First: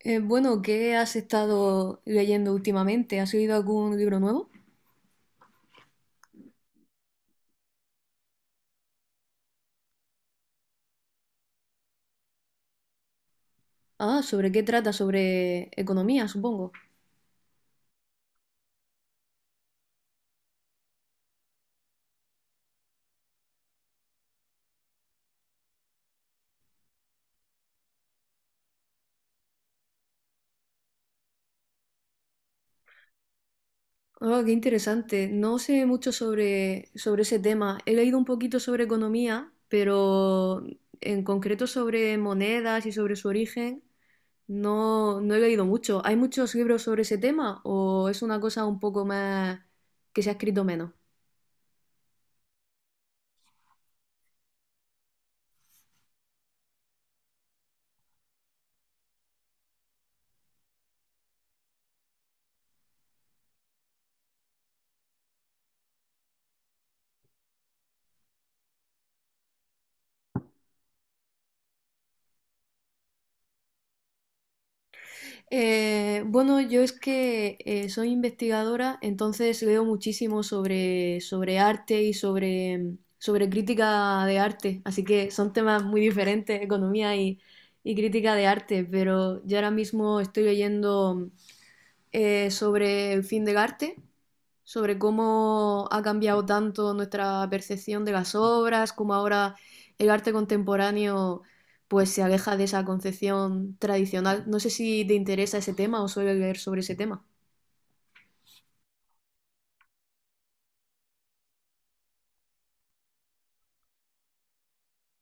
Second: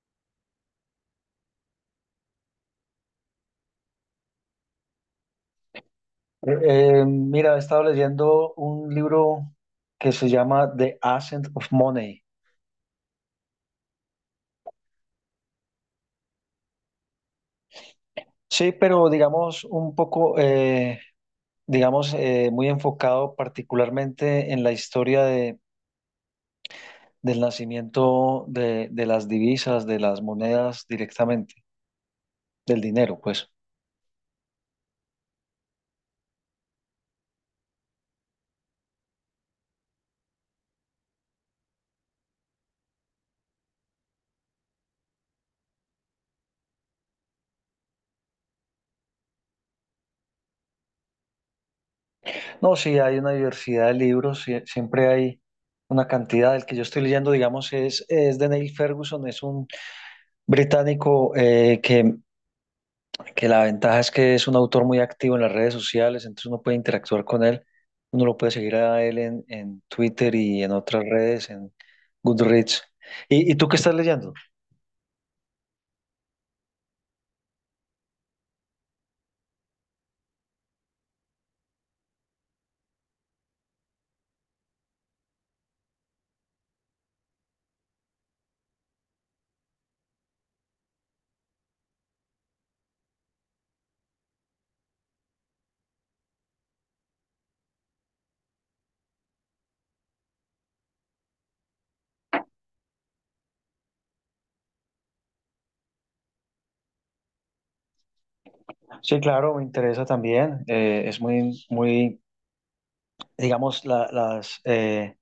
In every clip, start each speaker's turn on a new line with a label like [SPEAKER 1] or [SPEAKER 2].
[SPEAKER 1] Bueno, ¿Qué has estado leyendo últimamente? ¿Has leído algún libro nuevo?
[SPEAKER 2] Eh, mira, he estado leyendo un libro que se llama The Ascent of Money.
[SPEAKER 1] Ah, ¿sobre qué trata? Sobre economía, supongo.
[SPEAKER 2] Sí, pero digamos un poco, digamos, muy enfocado particularmente en la historia del nacimiento de las divisas, de las monedas directamente, del dinero, pues.
[SPEAKER 1] Oh, qué interesante. No sé mucho sobre ese tema. He leído un poquito sobre economía, pero en concreto sobre monedas y sobre su origen, no he leído mucho. ¿Hay muchos libros sobre ese tema o es una cosa un poco más que se ha escrito menos?
[SPEAKER 2] No, sí, hay una diversidad de libros, sí, siempre hay una cantidad. El que yo estoy leyendo, digamos, es de Neil Ferguson, es un británico que la ventaja es que es un autor muy activo en las redes sociales, entonces uno puede interactuar con él, uno lo puede seguir a él en Twitter y en otras redes, en Goodreads. Y tú qué estás leyendo?
[SPEAKER 1] Bueno, yo es que soy investigadora, entonces leo muchísimo sobre arte y sobre sobre crítica de arte, así que son temas muy diferentes, economía y crítica de arte, pero yo ahora mismo estoy leyendo sobre el fin del arte, sobre cómo ha cambiado tanto nuestra percepción de las obras, cómo ahora el arte contemporáneo pues se aleja de esa concepción tradicional. No sé si te interesa ese tema o suele leer sobre ese tema.
[SPEAKER 2] Sí, claro, me interesa también. Es muy, muy, digamos,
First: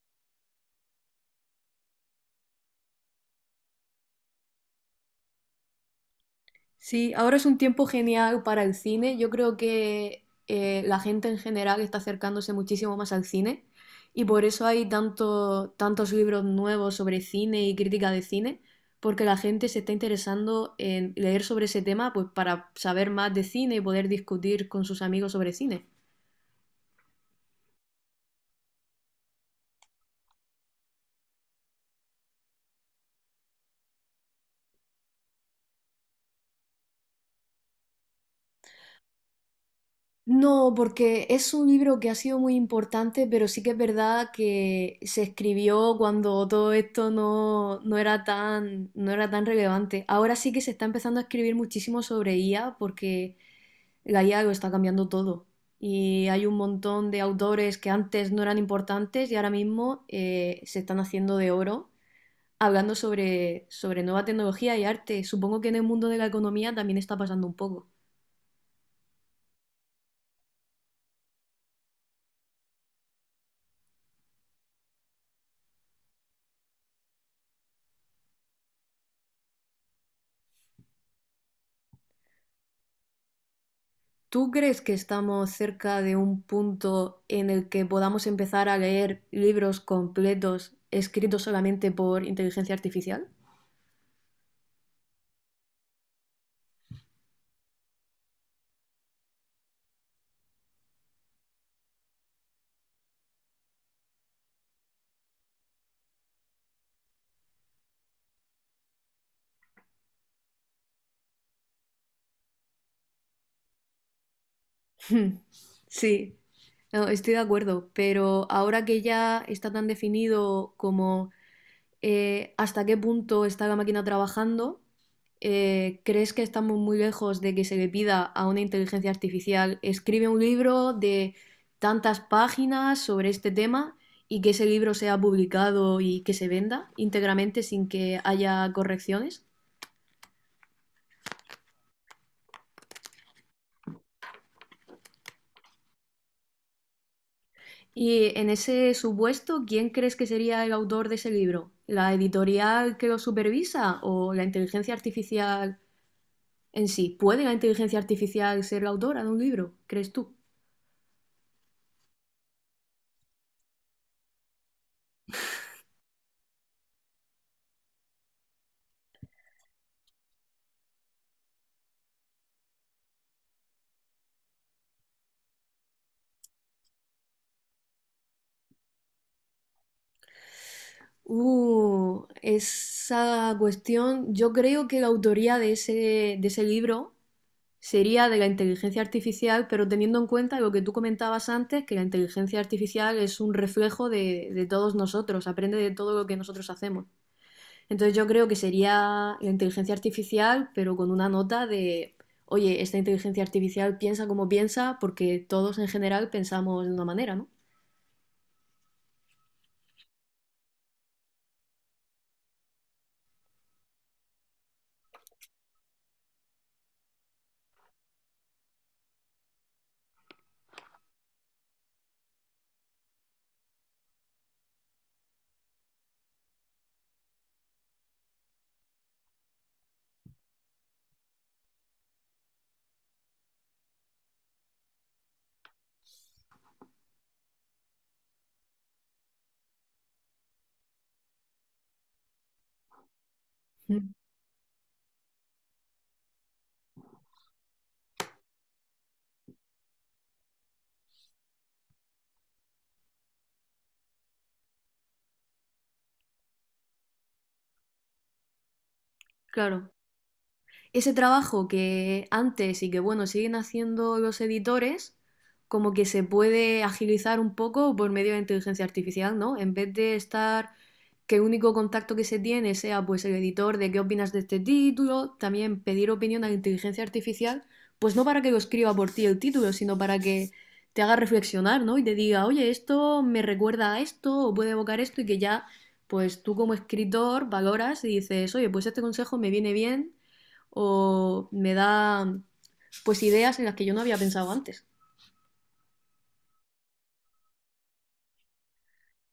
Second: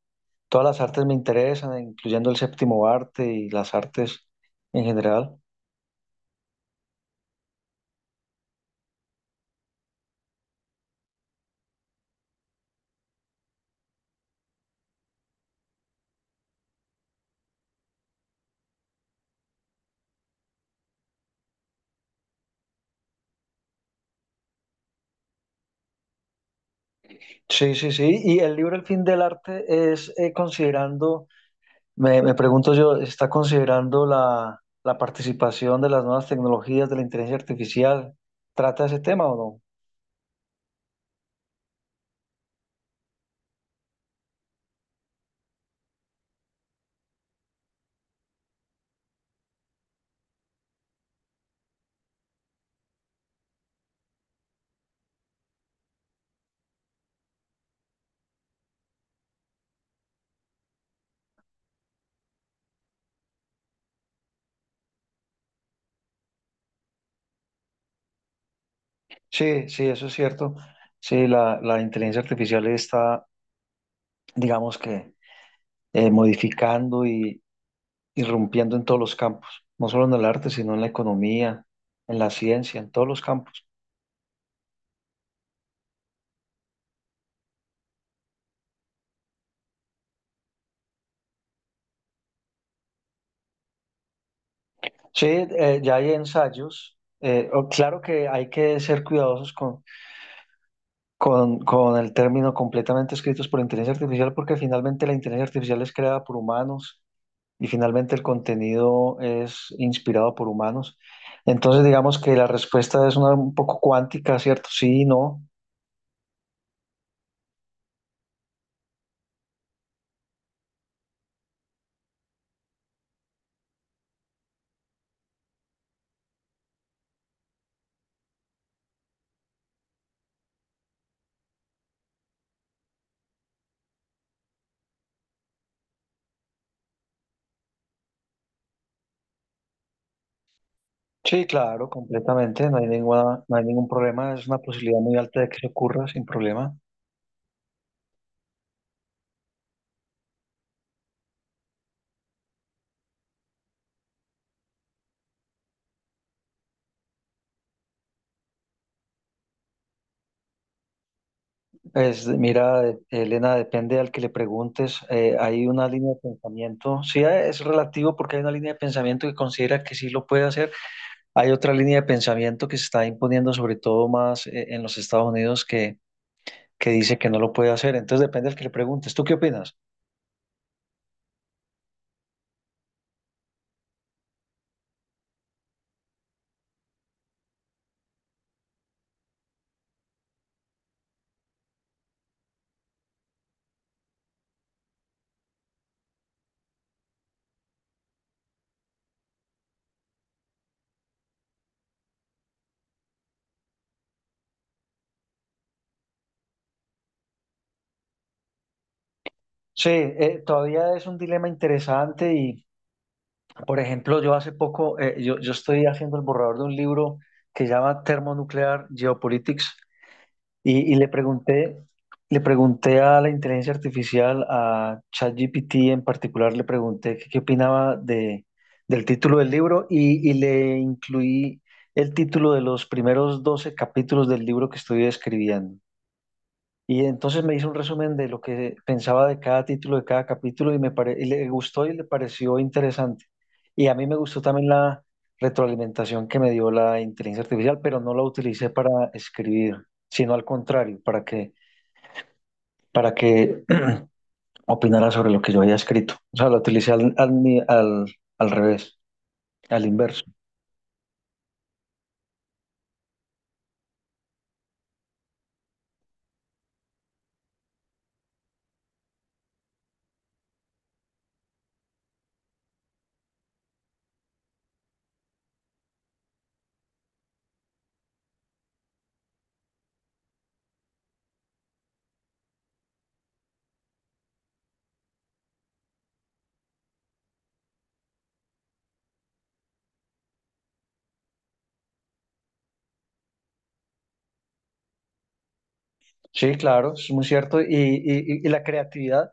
[SPEAKER 2] todas las artes me interesan, incluyendo el séptimo arte y las artes en general.
[SPEAKER 1] Sí, ahora es un tiempo genial para el cine. Yo creo que la gente en general está acercándose muchísimo más al cine y por eso hay tantos libros nuevos sobre cine y crítica de cine, porque la gente se está interesando en leer sobre ese tema, pues, para saber más de cine y poder discutir con sus amigos sobre cine.
[SPEAKER 2] Sí, sí, sí. Y el libro El fin del arte es considerando Me, me pregunto yo, ¿está considerando la participación de las nuevas tecnologías de la inteligencia artificial? ¿Trata ese tema o no?
[SPEAKER 1] No, porque es un libro que ha sido muy importante, pero sí que es verdad que se escribió cuando todo esto no era tan, no era tan relevante. Ahora sí que se está empezando a escribir muchísimo sobre IA, porque la IA lo está cambiando todo. Y hay un montón de autores que antes no eran importantes y ahora mismo se están haciendo de oro hablando sobre nueva tecnología y arte. Supongo que en el mundo de la economía también está pasando un poco.
[SPEAKER 2] Sí, sí, eso es cierto. Sí, la inteligencia artificial está, digamos que, modificando y irrumpiendo en todos los campos, no solo en el arte, sino en la economía, en la ciencia, en todos los campos.
[SPEAKER 1] ¿Tú crees que estamos cerca de un punto en el que podamos empezar a leer libros completos escritos solamente por inteligencia artificial?
[SPEAKER 2] Sí, ya hay ensayos. Claro que hay que ser cuidadosos con el término completamente escritos por inteligencia artificial, porque finalmente la inteligencia artificial es creada por humanos y finalmente el contenido es inspirado por humanos. Entonces, digamos que la respuesta es una un poco cuántica, ¿cierto? Sí, no.
[SPEAKER 1] Sí, no, estoy de acuerdo, pero ahora que ya está tan definido como, hasta qué punto está la máquina trabajando, ¿crees que estamos muy lejos de que se le pida a una inteligencia artificial escribe un libro de tantas páginas sobre este tema y que ese libro sea publicado y que se venda íntegramente sin que haya correcciones?
[SPEAKER 2] Sí, claro, completamente. No hay ninguna, no hay ningún problema. Es una posibilidad muy alta de que se ocurra sin problema.
[SPEAKER 1] Y en ese supuesto, ¿quién crees que sería el autor de ese libro? ¿La editorial que lo supervisa o la inteligencia artificial en sí? ¿Puede la inteligencia artificial ser la autora de un libro? ¿Crees tú?
[SPEAKER 2] Es, mira, Elena, depende al que le preguntes. Hay una línea de pensamiento. Sí, es relativo porque hay una línea de pensamiento que considera que sí lo puede hacer. Hay otra línea de pensamiento que se está imponiendo, sobre todo más en los Estados Unidos, que dice que no lo puede hacer. Entonces depende del que le preguntes. ¿Tú qué opinas?
[SPEAKER 1] Esa cuestión, yo creo que la autoría de ese libro sería de la inteligencia artificial, pero teniendo en cuenta lo que tú comentabas antes, que la inteligencia artificial es un reflejo de todos nosotros, aprende de todo lo que nosotros hacemos. Entonces yo creo que sería la inteligencia artificial, pero con una nota de, oye, esta inteligencia artificial piensa como piensa, porque todos en general pensamos de una manera, ¿no?
[SPEAKER 2] Sí, todavía es un dilema interesante y, por ejemplo, yo hace poco, yo estoy haciendo el borrador de un libro que se llama Thermonuclear Geopolitics. Y le pregunté a la inteligencia artificial, a ChatGPT en particular, le pregunté qué opinaba de, del título del libro y le incluí el título de los primeros 12 capítulos del libro que estoy escribiendo. Y entonces me hizo un resumen de lo que pensaba de cada título, de cada capítulo, y y le gustó y le pareció interesante. Y a mí
[SPEAKER 1] Mm.
[SPEAKER 2] me gustó también la retroalimentación que me dio la inteligencia artificial, pero no la utilicé para escribir, sino al contrario, para que opinara sobre lo que yo había escrito. O sea, la utilicé al, al, ni- al, al revés, al
[SPEAKER 1] Claro.
[SPEAKER 2] inverso.
[SPEAKER 1] Ese trabajo que antes y que, bueno, siguen haciendo los editores, como que se puede agilizar un poco por medio de inteligencia artificial, ¿no? En vez de estar que el único contacto que se tiene sea pues el editor de qué opinas de este título, también pedir opinión a la inteligencia artificial, pues no para que lo escriba por ti el título, sino para que te haga reflexionar, ¿no? Y te diga, oye, esto me recuerda a esto, o puede evocar esto, y que ya, pues tú como escritor valoras y dices, oye, pues este consejo me viene bien o me da pues ideas en las que yo no había pensado antes.
[SPEAKER 2] Sí, claro, es muy cierto. Y la creatividad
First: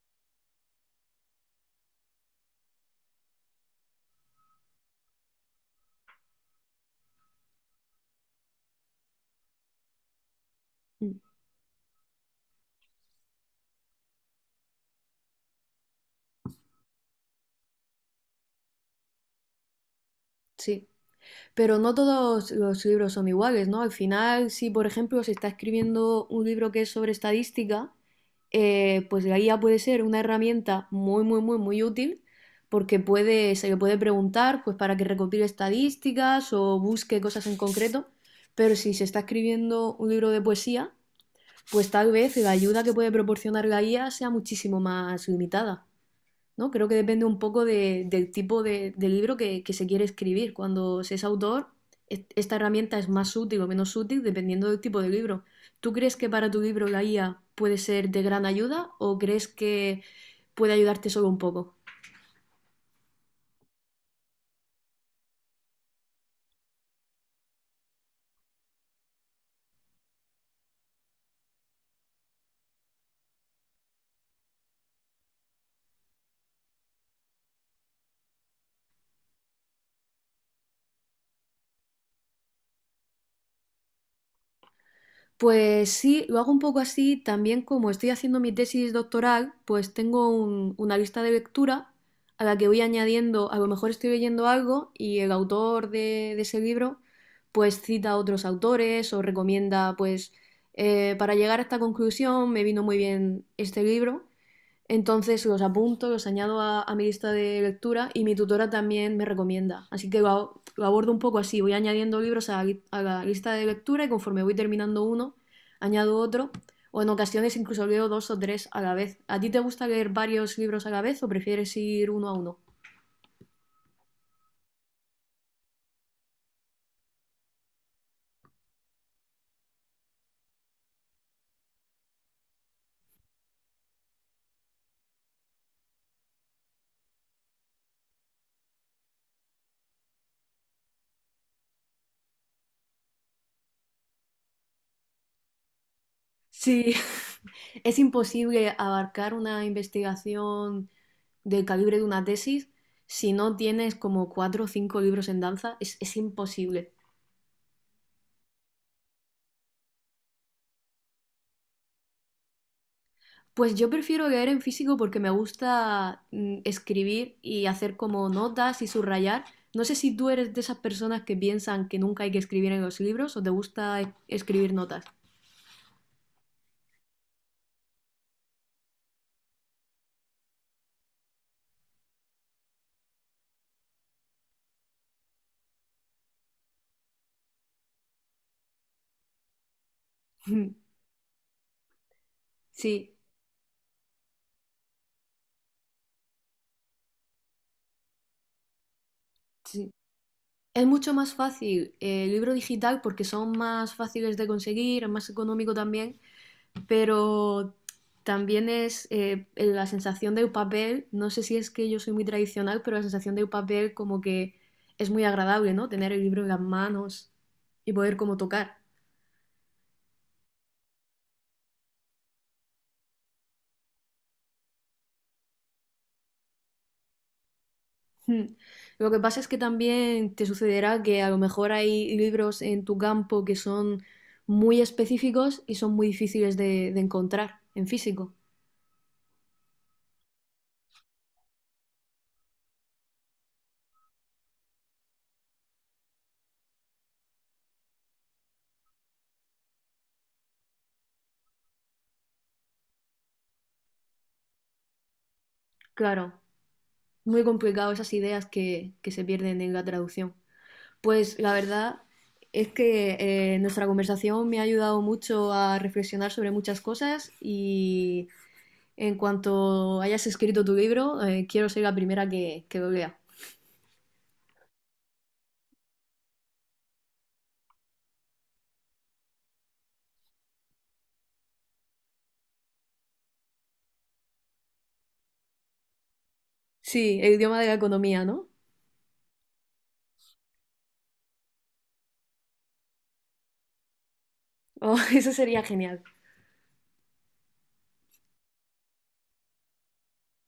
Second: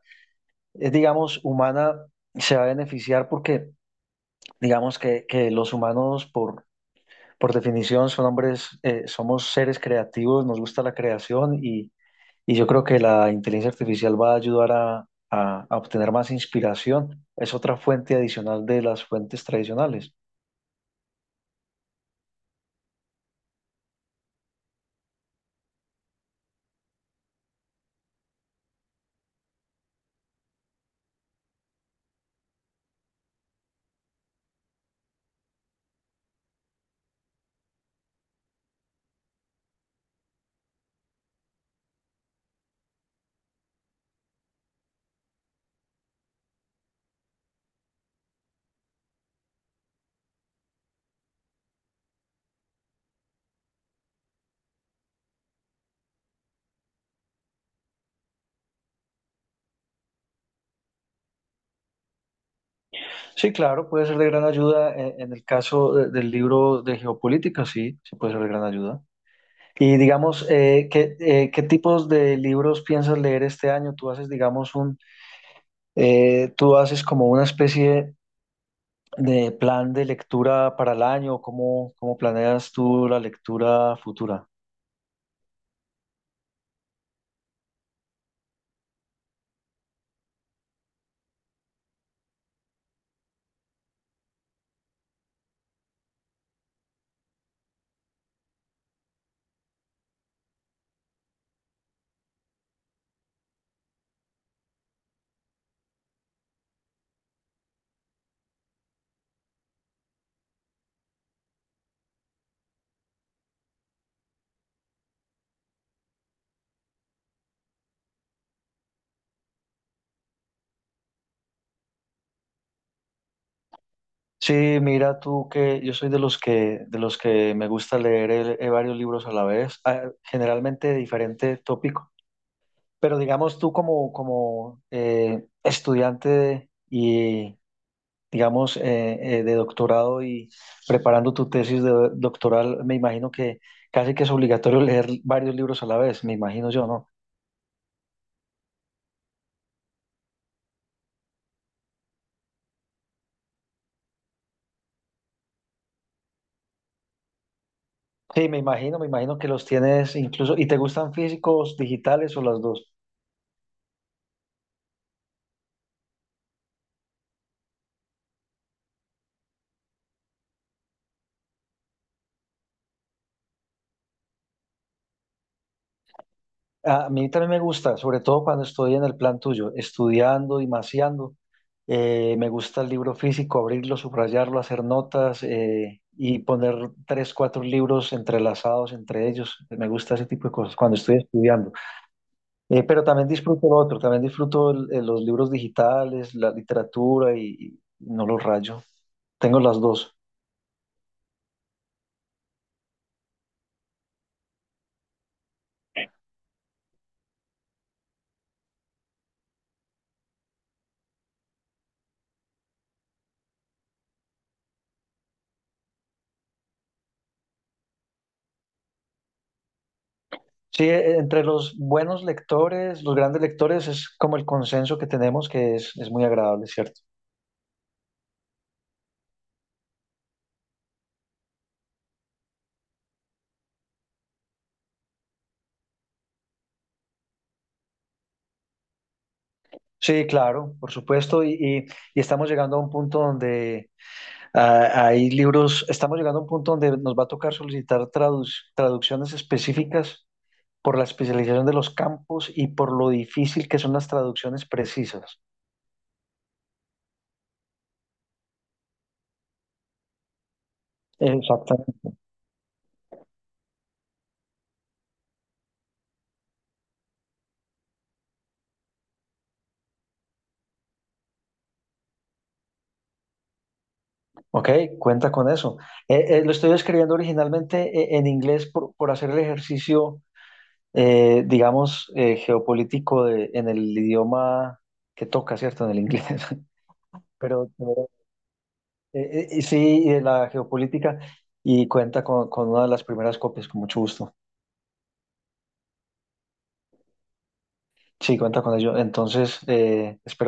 [SPEAKER 2] es, digamos, humana, se va a beneficiar porque digamos que los humanos por definición, son hombres, somos seres creativos, nos gusta la
[SPEAKER 1] Mm.
[SPEAKER 2] creación y yo creo que la inteligencia artificial va a ayudar a obtener más inspiración. Es otra fuente adicional de las fuentes tradicionales.
[SPEAKER 1] Sí, pero no todos los libros son iguales, ¿no? Al final, si por ejemplo se está escribiendo un libro que es sobre estadística, pues la guía puede ser una herramienta muy útil porque puede, se le puede preguntar pues para que recopile estadísticas o busque cosas en concreto, pero si se está escribiendo un libro de poesía, pues tal vez la ayuda que puede proporcionar la guía sea muchísimo más limitada. ¿No? Creo que depende un poco del tipo de libro que se quiere escribir. Cuando se es autor, esta herramienta es más útil o menos útil dependiendo del tipo de libro. ¿Tú crees que para tu libro la IA puede ser de gran ayuda o crees que puede ayudarte solo un poco?
[SPEAKER 2] Sí, claro, puede ser de gran ayuda el caso del libro de geopolítica, sí, sí puede ser de gran ayuda. Y digamos, ¿ qué tipos de libros piensas leer este año? Tú haces, digamos, tú haces como una especie de plan de lectura para el año, ¿cómo, cómo planeas tú la lectura futura?
[SPEAKER 1] Pues sí, lo hago un poco así. También, como estoy haciendo mi tesis doctoral, pues tengo una lista de lectura a la que voy añadiendo, a lo mejor estoy leyendo algo y el autor de ese libro pues cita a otros autores o recomienda pues, para llegar a esta conclusión me vino muy bien este libro, entonces los apunto, los añado a mi lista de lectura y mi tutora también me recomienda. Así que lo, lo abordo un poco así. Voy añadiendo libros a a la lista de lectura y conforme voy terminando uno, añado otro. O en ocasiones incluso leo dos o tres a la vez. ¿A ti te gusta leer varios libros a la vez o prefieres ir uno a uno?
[SPEAKER 2] Sí, mira tú que yo soy de los que me gusta leer varios libros a la vez, ah, generalmente de diferente tópico, pero digamos tú como estudiante y digamos de doctorado y preparando tu tesis de doctoral, me imagino que casi que es obligatorio leer varios libros a la vez, me imagino yo,
[SPEAKER 1] Sí,
[SPEAKER 2] ¿no?
[SPEAKER 1] es imposible abarcar una investigación del calibre de una tesis si no tienes como cuatro o cinco libros en danza. Es imposible.
[SPEAKER 2] Sí, me imagino que los tienes incluso, ¿y te gustan físicos, digitales o las dos?
[SPEAKER 1] Pues yo prefiero leer en físico porque me gusta, escribir y hacer como notas y subrayar. No sé si tú eres de esas personas que piensan que nunca hay que escribir en los libros o te gusta escribir notas.
[SPEAKER 2] A mí también me gusta, sobre todo cuando estoy en el plan tuyo, estudiando y maseando. Me gusta el libro físico, abrirlo, subrayarlo, hacer notas y poner tres, cuatro libros entrelazados entre ellos. Me gusta ese tipo de cosas cuando estoy estudiando. Pero
[SPEAKER 1] Sí,
[SPEAKER 2] también disfruto lo otro, también disfruto los libros digitales, la literatura y no los rayo. Tengo las
[SPEAKER 1] sí.
[SPEAKER 2] dos.
[SPEAKER 1] Es mucho más fácil, el libro digital, porque son más fáciles de conseguir, es más económico también, pero también es, la sensación de papel, no sé si es que yo soy muy tradicional, pero la sensación de papel como que es muy agradable, ¿no? Tener el libro en las manos y poder como tocar.
[SPEAKER 2] Sí, entre los buenos lectores, los grandes lectores, es como el consenso que tenemos que es muy agradable, ¿cierto?
[SPEAKER 1] Mm. Lo que pasa es que también te sucederá que a lo mejor hay libros en tu campo que son muy específicos y son muy difíciles de encontrar en físico.
[SPEAKER 2] Sí, claro, por supuesto, y estamos llegando a un punto donde hay libros, estamos llegando a un punto donde nos va a tocar solicitar traducciones específicas por la especialización de los campos y por lo difícil que son las traducciones precisas.
[SPEAKER 1] Claro, muy complicado esas ideas que se pierden en la traducción. Pues la verdad
[SPEAKER 2] Exactamente.
[SPEAKER 1] es que, nuestra conversación me ha ayudado mucho a reflexionar sobre muchas cosas y en cuanto hayas escrito tu libro, quiero ser la primera que lo lea.
[SPEAKER 2] Ok, cuenta con eso. Lo estoy escribiendo originalmente en inglés por hacer el ejercicio digamos, geopolítico en el idioma que toca, ¿cierto? En el inglés.
[SPEAKER 1] Sí, el idioma de
[SPEAKER 2] Pero
[SPEAKER 1] la economía, ¿no?
[SPEAKER 2] sí, de la geopolítica y cuenta con una de las primeras copias, con mucho gusto.
[SPEAKER 1] Oh, eso sería genial.
[SPEAKER 2] Sí, cuenta con ello. Entonces, espero que